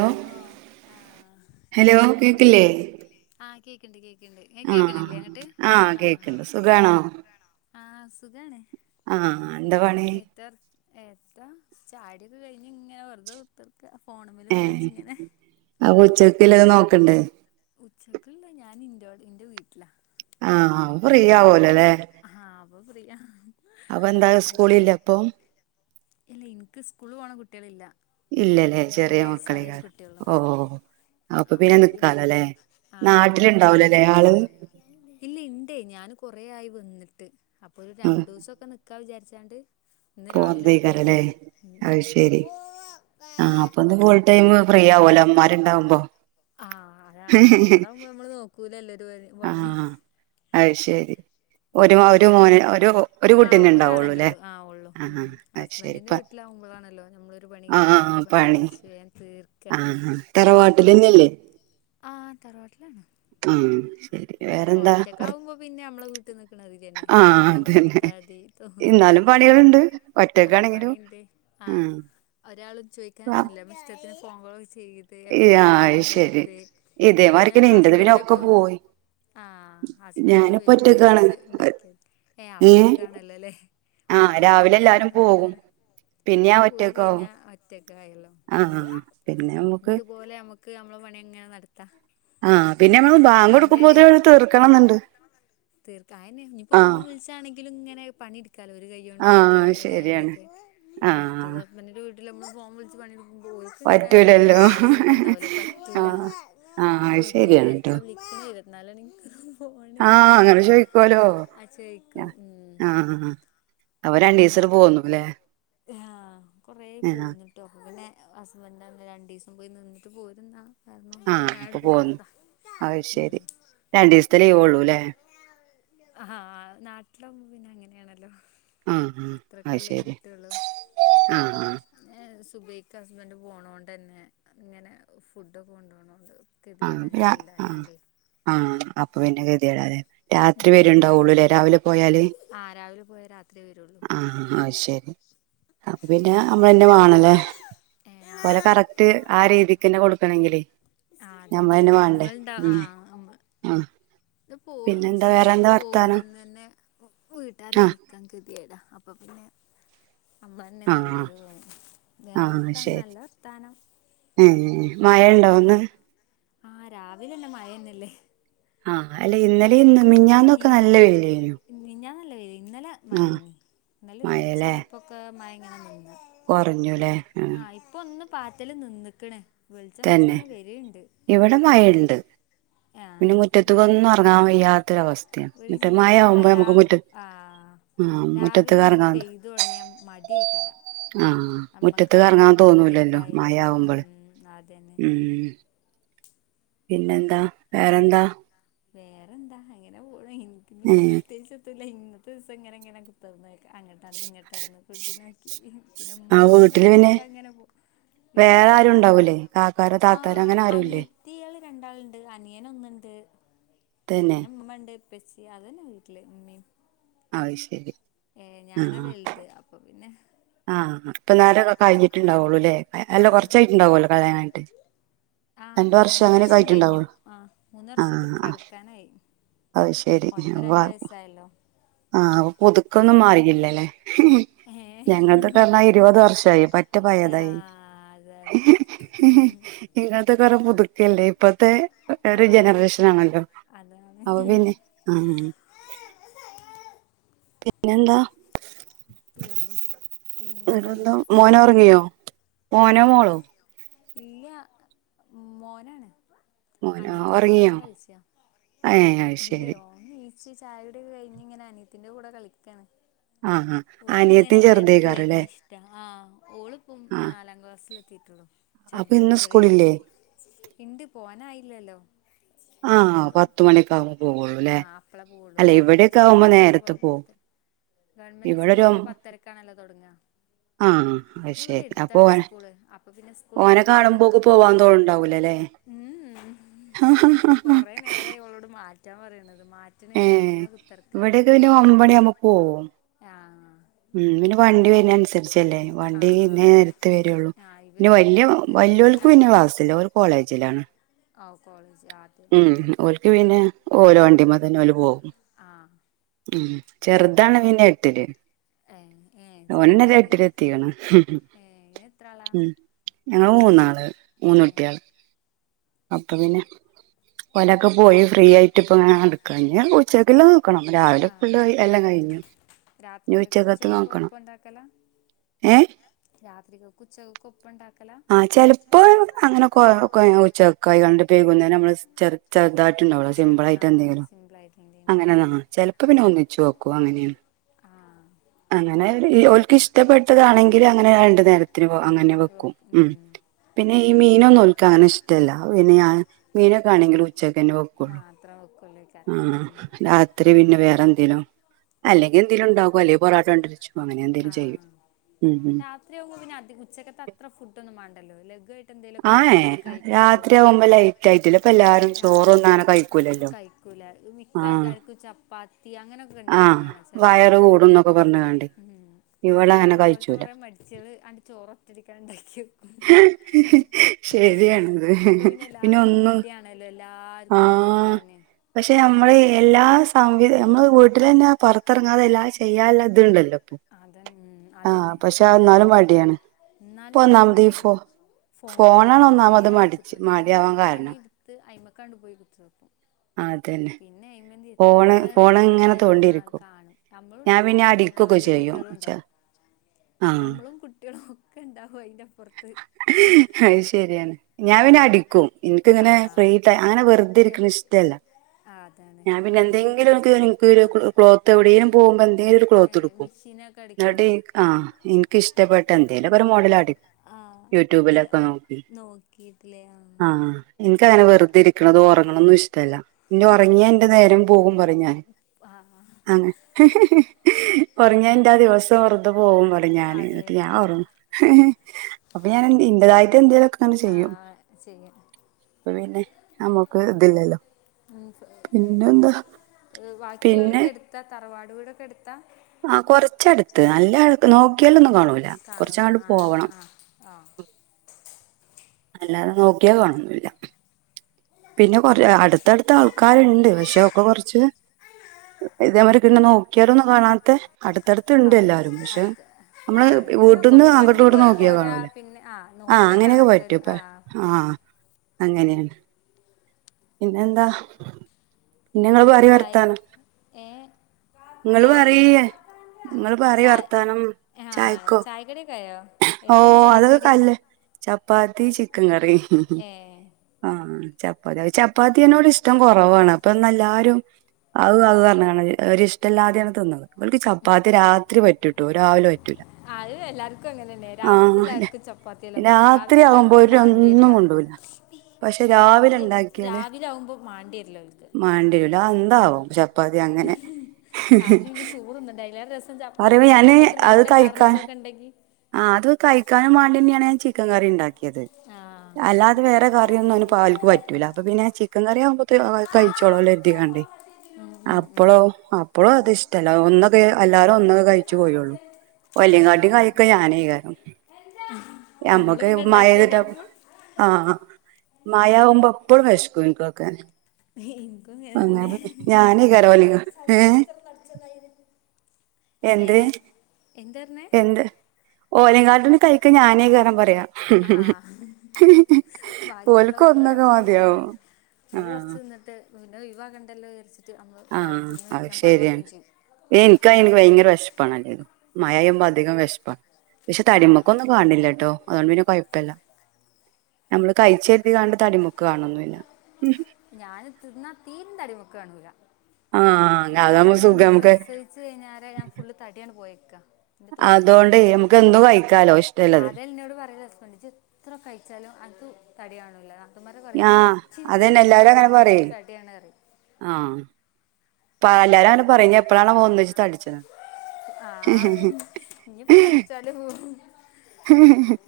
Hello ആഹ് [unintelligible] hello വർത്താനം ആഹ് കേക്ക്ണ്ട് കേ ആഹ് ആഹ് ആഹ് കേക്ക്ണ്ട് സുഖാണോ? ആഹ് സുഖാണ്. ആഹ് എന്താ പണി? ഏത്താ ചായൊടിക്കെ കഴിഞ്ഞ് ഇങ്ങനെ വെറ്തെ കുത്ത്ർ ഏഹ് അപ്പ ഉച്ചക്കല്ലത് നോക്കണ്ടേ. ഉച്ചക്ക്ള്ളത് ഞാൻ ഇന്റോടെ ഇന്റെ വീട്ടിലാ. ആഹ് ആഹ് ആഹ് അപ്പൊ ആഹ അപ്പൊ പിന്നെ അപ്പൊ എന്താ സ്കൂളില്ല മറ്റേ- അപ്പൊ ഇല്ല എനിക്ക് സ്കൂളിൽ പോണ കുട്ട്യേളില്ല ഇല്ലല്ലേ ചെറിയ മക്കളയികാരം കുട്ടിയൊള്ളു ഓ ഓ ഓ അപ്പൊ പിന്നെ നിക്കാലോല്ലേ നാട്ടിലുണ്ടാവുലല്ലേ ആള് ഇല്ലേയ് ഇണ്ടേയ് ഞാൻ കൊറെ ആയി വന്നിട്ട് അപ്പൊ ഒരു രണ്ടൂസൊക്കെ നിക്കാ വിചാരിച്ചാണ്ട് ഇന്ന് രാവിലെണ്ട് പോന്നതെയ്കാരംല്ലേ പോന്നേനി ഉം അത് ഉം ശരി ആഹ അപ്പന്ന് ഫുൾടൈം- ഫ്രീയാവോലോ ഇമ്മാരുണ്ടാകുമ്പോ ആഹ് അത നമ്മളോടെ പോകുമ്പോള് ഇത് നോക്കൂലല്ലൊത് എല്ലപാര് [unintelligible] ആഹ അത് ശരി ഒരു ഒരു മോന് ഹസ്ബൻഡ് ഒരു ഒരു ആഹ് കുട്ടീന്നെ ഒരാളെന്നെ ഉണ്ടാവുള്ളൂല്ലേ ഉള്ളു ആഹ അഹ് അത് ശരി ഇപ്പ നമ്മലാണല്ലോ നമ്മൾ ഒരു പണി കഴിഞ്ഞടുത്ത പണി പണികഴിച്ച് വേഗം തീർക്ക- ആ തറവാട്ടിലന്നെല്ലേ ആ തറവാട്ടിലാണ് ആ ശരി വേറെന്താ വർ ഒറ്റക്കാകുമ്പോ പിന്നെ നമ്മളെ വീട്ടിൽ നിക്കണ ഒരിതന്നെ ആ നമുക്ക് തോന്നുമ്പോട്ത്താതി തോന്നും കുട്ടികളുണ്ട് ഒറ്റക്കാണെങ്കിലും ഉം ആഹ് ഒരാളും ചോയ്‌ക്കാനൊന്നുംല്ല നമ്മളിഷ്ടത്തിന്- ഫോൺകോളൊക്കെ ചെയ്ത് ഈ, എപ്പഴും ആ, അത് വിഭവം ശരി പടുത്ത് പിന്നെ ഇതേമാരിക്കന്നെ ഇന്റത് പിന്നെ ഒക്കെ ഹസ്ബന്റൊക്കെ- പോയി [inaudible] ഹസ്ബന്റൊക്കെ ഞാനിപ്പോ ഒറ്റക്കാണ് വരുമ്പോത്തിനെന്തെങ്കിലും ഇണ്ടാക്കിയാമതി ഏ അപ്പൊ സുഖാണല്ലോല്ലേ ആ രാവിലെ എല്ലാരും പോകും പിന്നെ ഞാൻ ആണ് പോയി ഒറ്റക്കാവും കഴിഞ്ഞാ മറ്റ് ഗായല്ലോ ആ [unintelligible] പിന്നെ നമുക്ക് പിന്നതുപോലെ നമ്മക്ക് നമ്മളെ പണിഅങ്ങനെ നടത്താ ആഹ പിന്നെ നമ്മള് ബാങ്ക് കൊടുക്കുമ്പോതിന് തീർത്ത് അതന്നെ ഇനിപ്പോ ആ ഫോൺ വിളിച്ചാണെങ്കിലും ഇങ്ങനെ ക്കാലോ ഒരുകയ്യോണ്ട്ടുത്ത് ആഹ് ശരിയാണ്. ഒരുകായ്യോണ്ടൊക്കെ മറ്റത് ആഹ് ഹസ്ബന്റിന്റെ വീട്ടിൽ നമ്മക്ക് ഫോംവിളിച്ചു പണിടുക്ക- പറ്റൂലല്ലോ ഉണ്ടാവൂല പറ്റൂല ആഹ ഓ ഇങ്ങനെ ആർക്കാ വിളക്ക്ണ് ആഹ അങ്ങനെ ചോയിക്കോലോ ആ ചോയിക്കും ഉം ആഹ ആഹ അവ രണ്ടീസം പോന്നുല്ലെ ആഹ കൊറ പോന്നിട്ടോ പിന്നെ എന്താ രണ്ടു ദിവസം പോയി നിന്നിട്ട് പോയിരുന്നാ ആഹ അപ്പൊ പോന്നു അയ്ശരി ഉം രണ്ടീദിവസത്തെ ലിവോള്ളൂലെ ആഹ് നാട്ടില പിന്നെ അങ്ങനെയാണല്ലോ ആഹ ആഹ അ അത്രക്കല്ലേ ശരി കിട്ടുള്ളൂ ആഹ ആഹ സുബൈയ്ക്ക് ഹസ്ബൻഡ് പോണോണ്ടന്നെ അതിങ്ങനെ ഫുഡൊക്കെ കൊണ്ടോനൊണ്ട് ആ ആ ആ അപ്പൊ പിന്നെ കതിടാലെ രാത്രി ഉം വരു ഉണ്ടാവുഉള്ളല്ലേ രാവിലെ പോയാൽ ആ രാവിലെ പോയാ രാത്രിയേ വരുള്ളൂ ആഹ ആ ശരി അപ്പിന്നെ നമ്മളെന്നെ വണല്ലേ ഏ ആ പോലെ കറക്റ്റ് ആ രീതിക്ക് തന്നെ കൊടുക്കണെങ്കിൽ ആ അതന്നെ നമ്മൾുണ്ടാ ആ ആഹ് ഇത് പോവു പിന്നെന്താ വേറെന്താ സുബ്ബയ്യ്ക്ക് വർത്താനം പോകുമ്പോന്ന തന്നെ വീട്ടുകാരെ ആഹ് വിളിക്കാൻ കേതീടാ അപ്പൊ പിന്നെ അമ്മ തന്നെ ആഹ് നല്ലത് തോന്നും ആഹ് വേറെത്ത ശരി നല്ല വർത്താനം മഴ ഉണ്ടോ ഇന്ന് ആഹ് രാവിലന്നെ മഴന്നല്ലേ ആഹ് അല്ല ഇന്നലെ ഇന്ന് ഇ മിഞ്ഞാന്നൊക്കെ നല്ല വെയിലെന്നു മിനിഞ്ഞാന്നല്ല ഇന്നലെ മഴയിനി ഇന്നാലൊരു ഉച്ചാ യിപ്പോക്കെ മഴ ഇങ്ങനെനിന്നി കുറഞ്ഞുല്ലെ മ് ഒന്ന് പാറ്റല് നിന്ന്ക്ക്‌ണ് തന്നെ ഇവിടെ മഴയിണ്ട് ആഹ് പിന്നെ മുറ്റത്തക്കൊന്നും ഇറങ്ങാൻ വയ്യാത്തൊരവസ്ഥയാണ് ഒരു മറ്റേ മഴ ആവുമ്പോ നമുക്ക് മുറ്റതെക്ക് രാവിലെ തന്നെ പയ്ത് തുടങ്ങിയാ മടികാരം ആഹ മുറ്റത്ത് കറങ്ങാൻ തോന്നൂലല്ലോ കുട്ടിയേക്കായാലും മഴആവുമ്പോൾ ഉം അതന്നെ ഉം പിന്നെന്താ വേറെന്താ വേറെ എന്താ അങ്ങനെ പോണം എനിക്കി ഏഹ് പ്രത്യേകിചോത്തുലിയ ഇന്നത്തെ ദിവസം ഇങ്ങനെഇങ്ങനെ കുത്തർന്ന് അങ്ങട്ട് നടന്ന് ഇങ്ങട്ട് നടന്ന് കുട്ടി നോക്കി പിന്നെ ആഹ് ഇമ്മള്ളോണ്ട് വീട്ടില് പിന്നെ അക്കെ അങ്ങനെ പോ വേറെ വീട്ടിലോ ആരും വീട്ടിൽ ഉണ്ടാവൂലേ കാക്കാരോ ആ താത്താരോ അങ്ങനെ ആരുല്ലേ അനിയത്തിയാള് രണ്ടാളുണ്ട് അനിയന ഒന്നുണ്ട് തന്നെ പിന്നെ ഇമ്മമ്മണ്ട് ഇപ്പച്ചി അതന്നെ വീട്ടിൽ ഇമ്മീം അയ് ശരി ഏ ഞാനാ വലുത് അപ്പൊ പിന്നെ ആ ഇപ്പം നേരംക്കെ കഴിഞ്ഞിട്ടുണ്ടാവുള്ളൂല്ലേ അല്ല ആ കുറച്ചായിട്ടുണ്ടാവും കല്യണം കഴിഞ്ഞിട്ട് ആഹ രണ്ട വർഷം കഴിഞ്ഞു ആ മൂന്ന് ആ വർഷത്തക്ക് ആ കടക്കാനായി അത് ശെരി ഓനിപ്പോ രണ്ട് വയസ്സായല്ലോ ആഹ അ പുതുക്കൊന്നും മാറിയില്ലല്ലേ ഏ ഞങ്ങൾതക്കർഞ്ഞാ ഇരുപത് വർഷമായി പറ്റ ആ പയേതായി അതാണ് ഉം ഇങ്ങൾതൊക്കെ കുറ പുതുക്കല്ലേ ഇപ്പത്തെ ഒരു ആഹ് ജനറേഷനാണല്ലോ അതാണ് അവന്നെ ആ പിന്നെന്താ പിന്നെ ഇന്റെതോ വേറെന്താ ഇന്റെ മോനോ ഫാത്തിമാന്ന് ഉറങ്ങിയോ മോനോ മോളോ ഇല്ല മോനാണ് മോനോ അനിയത്തിന്റെ കൂടെ ഉറങ്ങിയോ അങ്ങനെ കളിച്ചാ ഏ അത് ഇല്ലേ ശരി ഓൻ നീ പക്ഷെ ചായകുടികഴിഞ്ഞ് ഇങ്ങനെ അനത്തിന്റെ കൂടെ കളിക്കാണ് ആ ആ ഓക്ക് ഇങ്ങനെ അനിയത്തിയും ഞങ്ങൾ എടുക്ക് ചെറുതേക്കാറല്ലേ വരുന്ന ഇഷ്ടാ ആഹ് ഓളിപ്പം ആ നാലാം ക്ലാസ്സൽ എത്തിട്ടുള്ളു അപ്പൊ ചെറുത് ഇന്ന് സ്കൂളില്ലേ ചെറിയനയത്തി ഇണ്ട് പോവാനായില്ലല്ലോ [unintelligible] ആഹ ഒരു പത്ത് മണിയക്കആകുമ്പോ പോവുള്ളൂല്ലേ ആഹ് അപ്പളെ പോവുള്ളൂ അല്ല ഗവൺമെന്റ് ഇവിടൊക്കെ ആകുമ്പോ നേരത്തെ പോകും [unintelligible] ഗവൺമെന്റുസ്കൂൾ ആവുമ്പോ പത്തരക്കാണല്ലോ തൊടങ്ങാ ആഹ് പിന്നെ ഇവിടെ അയ്ശെരി അപ്പൊ എടുത്താണ് സ്കൂള് അപ്പൊ പിന്നെ സ്കൂൾ ഓനെ തുടങ്ങണേന്റെ ഒരു കാണുമ്പോക്കെ പോവാൻതോന്ന്ണ്ടാവുല്ലാലെ ഉം ഹാ ഹാ കൊറേ നേരായി ഓളോട് മാറ്റാൻ പറയ്ണത് ഏ ഇവിടെക്കെ പിന്നെ ഒൻപത്മണി ആവുമ്പോ പോവും ആഹ് ഉം പിന്നെ വണ്ടി വരുന്നനുസരിച്ചല്ലേ വണ്ടി ആഹ് ഇന്ന ആഹ് നേരത്തെ വരുള്ളൂ ആഹ് ഇവര് പിന്നെ വല്യ ഒറ്റക്ക് വല്യോൾക്ക് ആര് പിന്നെ ക്ലാസ്സില്ല ഓള് കോളേജിലാണ് ആഓ കോളേജ് ആദ്യം ഉം ഓൽക്ക് പിന്നെ ഉം ഓല്വണ്ടിമ്മതന്നെ ഓല് പോകും ആഹ് ഉം ചെറതാണ് പിന്നെട്ടില് ഏഹ് ഏഹ് ഓന്നത് ചെറുതില് എട്ടിലെത്തീക്കണ് ഏഹ് എത്ര ആളാ ഉം ഞങ്ങള് മൂന്നാള് ഏഹ് മൂന്നുട്ടിയെള് അപ്പൊ പിന്നെ ഓലൊക്കെ പോയി ഫ്രീആയിട്ട് ഇപ്പ ഇങ്ങനെ നടക്കാണ് ഉച്ചക്ക്ള്ളത് നോക്കണം രാവിലെ ഫുള്ള് ആഹ് എല്ലാംകഴിഞ്ഞ് ഇനി രാത്രികക്ക് ഉച്ചക്കത്തെ ഉച്ചക്കും നോക്കണം ഒപ്പം ഉണ്ടാക്കലാ ഏ [unintelligible] ആഹ് ചെലപ്പോ അങ്ങനെ കൊകോച്ചക്കായികാണ്ട് വൈകുന്നേരം നമ്മള് ചെറ് ചെറ്തായിട്ട് ഇണ്ടാവുള്ളു ചെറു ആ സിമ്പിളായിട്ടെന്തെങ്കിലും സിമ്പിളായിട്ട് എന്തേം ഉണ്ടാക്കും അങ്ങനെന്നാ ചെലപ്പോ പിന്നെ ഒന്നിച്ചുവെക്കും അങ്ങനെണ് ആ [inaudible] അങ്ങനെ ഓല്ക്ക് ഇഷ്ടപ്പെട്ടതാണെങ്കില് അങ്ങനെ രണ്ടുനേരത്തിന് അങ്ങനെ വെക്കും ഉം പിന്നെ ഈ മീനൊന്നും ഉൽക്കങ്ങനെ ഇഷ്ടല്ല പിന്നെ ഞാൻ മീനൊക്കെ ആണെങ്കിലും ഉച്ചക്കന്നെ വെക്കുള്ളൂ മാത്രം വെക്കുള്ളേക്കാരം ആഹ് ഉം രാത്രി പിന്നെ വേറെന്തേലും അല്ലെങ്കെന്തേലുംണ്ടാക്കും അല്ലെങ്ക പൊറോട്ടണ്ടരിച്ചു ആഹ് രാത്രിയാവുമ്പോ പിന്നെ അധി ഉച്ചക്കത്തെത്ര ഫുഡൊന്നും വേണ്ടല്ലോ ലഘു ആയിട്ട് ആന്നെ രാത്രി ആകുമ്പോ ലൈറ്റ് ആയിട്ടല്ല ഇപ്പെല്ലാരും ചോറൊന്നും അങ്ങനെ കഴിക്കൂലല്ലോ ല മിക്ക ആ ആൾക്കാർക്കും ചപ്പാത്തി അങ്ങനെയൊക്കെ ആ ഇണ്ടാക്ക്ണകാണ ചെല വയറ് വീട്ടിലൊക്കെ കൂടും എന്നൊക്കെ ഉം. [inaudible] പിന്നെ ഞങ്ങളെ പോലത്തെ കഴിച്ചൂല കൊറേ മടിച്ചികള് ആണ്ട് ചോറൊറ്റടിക്കണ്ട് ണ്ടാക്കിവെക്കും ശരിയാണത് എല്ലാവർക്കും പിന്നൊന്നും മടിയാണല്ലോ എല്ലാവർക്കും ആഹ് ഉണ്ടാക്കാന് പഷെ നമ്മള് എല്ലാ സംവിധ നമ്മള് വീട്ടിലെന്നെ പുറത്തിറങ്ങാതെ എല്ലാ ചെയ്യാല്ല ഇതത്ത്ണ്ടല്ലോ അത ഉം, ആഹ് അതന്നെ പഷെ അഎന്നാലും മടിയാണ് [unintelligible] ഫോണുള്ളോണ്ട് ഒന്നാമത് വേഗണ്ട് മടിച്ച് കുത്തുത്തും വേഗം മടിയാവാൻ കാരണം പണിയെടുത്ത് അയ്മേക്കണ്ട് പോയി കുത്തുത്തും അതന്നെ പിന്നെ അയ്മേന്തി ഫോണ് ഫോണ് എത്ത്‌ ഇങ്ങനെ പറ്റിയാലും ആ തോണ്ടിയിരിക്കും കാണും ഞാൻ ഞമ്മളുണ്ടാവും പിന്നെ അടിക്കൊക്കെ അപ്പുറത്തെ ചെയ്യും ച്ചാ കുട്ടികളുണ്ടാവും ആഹ് നമ്മളും കുട്ടികളും ഒക്ക്ണ്ടാവും അയിന്റപ്പുറത്ത് അയ്ശെരിയാണ് ഞാൻ പിന്നെ അടിക്കും ആ എനിക്കിങ്ങനെ ഫ്രീടൈ അങ്ങനെ വെറുതിരിക്കണ എപ്- ഇഷ്ടല്ല ആ അതാണ് ഞാൻ പിന്നെന്തെങ്കിലും എനിക്ക് എനിക്കൊരു ആ ക്ലോത്ത് എവിടേലും പോകുമ്പോ എന്തേലൊരു ഏഹ് ക്ലോത്തെടുക്കും മിഷീനൊക്കെ അടിക്കോ? എന്ന്ട്ട് ആ എനിക്ക് ഇഷ്ടപ്പെട്ട എന്തേലൊക്കൊരു മോഡൽ അടിക്കും ആഹ് ഇങ്ങനെ യൂട്യൂബിലൊക്കെ നോക്കിട്ടില്ലേ ആഹ് ആ ഇന്ക്കങ്ങനെ വെറുതിരിക്കണതോ ഒറങ്ങ ങ്ങണൊന്നും ഇഷ്ടല്ല പിന്നൊറങ്ങിയ എന്റെ നേരം പോകും പറയും ഞാന് ആഹ് അങ്ങനെ ഹി-ഹി-ഹി-ഹി ഒറങ്ങെ എന്റാ ദിവസം വെറുത് പോകുംപറയും ഞാന് അതെ എന്നിട്ട് ആഹ് ഞാനൊറങ്ങും ഹ് ഹ് അപ്പൊ ഞാൻ ഇന്റെതായി ട്ടെന്തേലൊക്കെങ്ങനെ ചെയ്യും ആഹ് ചെയ്യാം അപ്പൊ പിന്നെ നമ്മുക്ക് ഇതില്ലല്ലോ പിന്നെന്താ പിന്നെ ബാക്ക്യുള്ളോലൊക്കെ എട്ത്താ തറവാട് വീടൊക്കട്ത്താ ആ കൊറച്ചടുത്ത് നല്ല അട് നോക്കിയാലൊന്നും കാണൂല്ലാ കാണൂല ആഹ് ആഹ് ഹ അല്ലാതെ നോക്കിയാ കാണോന്നില്ല പിന്നെ കൊറ അടുത്തടുത്താൾക്കാര്ണ്ട് പഷെ ഒക്കെ കൊറച്ച് ഇതവരക്കെ നോക്കിയാലൊന്നും കാണാത്തെ ആ അടുത്ത് നമ്മള് ആ നമുക്ക്പിന്നെ വീട്ടിൽ കൊറച്ച് വണ്ടി പോയി പൊരാ പിന്നെ ആ ആഹ് അങ്ങനെയൊക്കെ പറ്റുംപ്പ ആഹ് അങ്ങനെ പിന്നെന്താ പിന്നെങ്ങള് പിന്നെന്തിട്ട് പറയ് ചായ വർത്താനം ഏഹ് ഇങ്ങള് ഏഹ് പറയ് ഇങ്ങള് പറയ് ചായ വർത്താനം ആഹ് ചായക്കോ ചായക്കടിയൊക്കായോ എത്തേനി ഓഹ് അതൊക്കെ ചായക്കടി? കല്ല് ചപ്പാത്തി ചിക്കൻ കറി ഏ ആഹ് ചപ്പാത്തി അത്ചപ്പാത്തിയനോട് ഇഷ്ടം കുറവാണ് അപ്പൊ ഇന്നെല്ലാരും അവ് അവ് പറഞ്ഞ് കാണാ ഒരിഷ്ടല്ലാതെയാണ് തിന്നത് ഓൽക്ക് ചപ്പാത്തി രാത്രി പറ്റൂട്ടോ രാവിലെ പറ്റൂല അത് എല്ലാർ ക്കും അങ്ങനെതന്ന രാത്രി ആഹ് എല്ലാവർക്കും ചപ്പാത്തിയെല്ലാം പറ്റും രാത്രി രാവിലെ ആവുമ്പോ ഇണ്ടാക്കുമ്പം ഓരൊന്നും മാണ്ടിവരില്ല കൊണ്ടൂല പക്ഷെ രാവിലെ ഇണ്ടാക്കിയാല് മാണ്ടിയരില്ല അവൾക്ക് മാണ്ടിവരൂല അത് ഉം. എന്താവോ ചപ്പാത്തി അങ്ങ അങ്ങനെ രാത്രി പിന്നെ ചോറ് തിന്നണ്ട അയിലേറെ രസം ചപ്പാത്തി പറയുമ്പോ ഞാന് അയിക്ക് നല്ല കറി ഇന്തൊക്കെ ഇണ്ടെങ്കി ആഹ് അത് കഴിക്കാനും വേണ്ടിന്നയാണ് ഞാൻ ചിക്കൻ കറി ഇണ്ടാക്കി ക്കിയത് ആ അല്ലാതെ വേറെ കറിയൊന്നും അയ്ന് ഓൽക്ക് പറ്റൂല്ല അപ്പ പിന്നെ ചിക്കൻ കറിയ ആവുമ്പോ ട്ട് അവ കഴിച്ചോളല്ലോ എത്തിക്കാണ്ടി ഉം, ഉം, ഉം. അപ്പളോ അപ്പളോ അത് ഇഷ്ടമല്ല ഒന്നൊക്കെ എല്ലാരും ഒന്നക്കെ കഴിച്ചു പോയുള്ളു ആ ഓയ്ല് കാട്ടി കഴിക്കു ഞാന് കാരണം നമ്മൾ ഞമ്മക്ക് പിന്നെ ഉണ്ടാക്കി കഴിഞ്ഞാൽ നമ്മൾ [unintelligible] ആഹ് മയാകുമ്പോ അപ്പഴും വിശക്കും എൻക്ക് ഇങ്ങക്കും ങ്ങനന്നെ പിന്നെ ഞാനേ കാരണം ഓലിങ്ങ ഏ സതിസിസ്റ്റർ പഠിച്ച് [unintelligible] എന്ത് എന്ത് ഓലേകാട്ടില് കയ് ക്കെ ഞാനേ കടം പറയാ ആഹ് ഓല്ക്ക് ഒന്നൊക്കെ മതിയാവും ഒരു ആഹ് വർഷം നിന്നിട്ട് പിന്നെ യിവാക്കണ്ടല്ലോ വിചാരിച്ച് ആഹ് അത് ശരിയാണ് എനിക്ക് ഭയങ്ക ഭയങ്കര വിശപ്പാണല്ലേലും മഴപെയുമ്പോ അധികം വെശപ്പാ പക്ഷെ ആഹ് തടിയ്മെക്കൊന്നും കാണണില്ലട്ടോ അതൊണ്ട് പിന്നെ കൊഴപ്പില്ല ഞമ്മള് കഴിച്ചരുതി കാണ്ട് തടിമേക്ക് കാണൊന്നില്ല ഞാന് തിന്നാ തീരെ തടിമെക്ക് കാണൂല ആഹ് ഈ അതാവുമ്പോ കല്യാണം സുഖാ കഴിഞ് നമുക്ക് പ്രസവിച്ച് കയിഞ്ഞേരെ ഞാൻ ഫുള്ള് തടിയാണ്ട് പോയേക്കാ ഇന്റെ തൊണ്ണൂറ് അതുകൊണ്ട് കഴിഞ്ഞാരെ ഇമ്മക്ക് എന്തും കഴിക്കാലോ ഇഷ്ട്ടള്ളത് എൻക്ക് എത്ര കഴിച്ചാലും [unintelligible] തടികാണൂല്ല അതാ ആ അതന്നെ എല്ലാരും അങ്ങനെ പറയ് എന്തോര് തടിയാണ് പറയും ആഹ് പ എല്ലാരും അങ്ങനെ പറയും ഞ്ഞ് എപ്പഴാണാവോ ഒന്നിച്ച് തടിച്ചണെ ആഹ് ഇനിപ്പ തടിച്ചാലും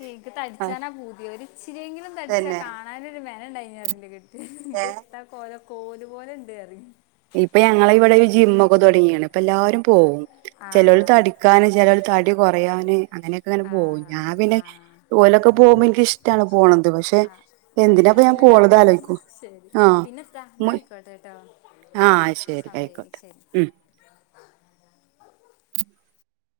എൻക്ക് തടിച്ചാനാ പൂതി ഒര് ഇച്ചിരിയെങ്കിലും തടിച്ചാ തന്നെ കാണാനൊരു മെനെ യെണ്ടന്ന് പറയ്ണ്ട് കെട്ടിയോൻ ഇത് ഏഹ് എന്താ കോലം കോല് പോലെ ഇണ്ട് പറയും ഇപ്പൊ ഞങ്ങള ഇവിടെ ജിമ്മക്കെ തുടങ്ങിക്കിണ് അപ്പ എല്ലാരും പോവും ആ ചെലവര് തടിക്കാന് ചെലവര് തടി കുറയാന് അങ്ങനെയൊക്കെ അങ്ങനെ ആ പോവും ഞാൻ പിന്നെ ആ ഓലൊക്കെ പോകുമ്പോ എനിക്കിഷ്ടാണ് പോണത് പക്ഷെ ആ എന്തിനാ അപ്പൊ ഞാൻ അതിനില്ലല്ലോ പോണത് നമുക്ക് ആലോയ്ക്കും പിന്നെ ത്താ എന്നാ ആയിക്കോട്ടെട്ടോ ആഹ് ശരി ആയിക്കോട്ടെ ഉം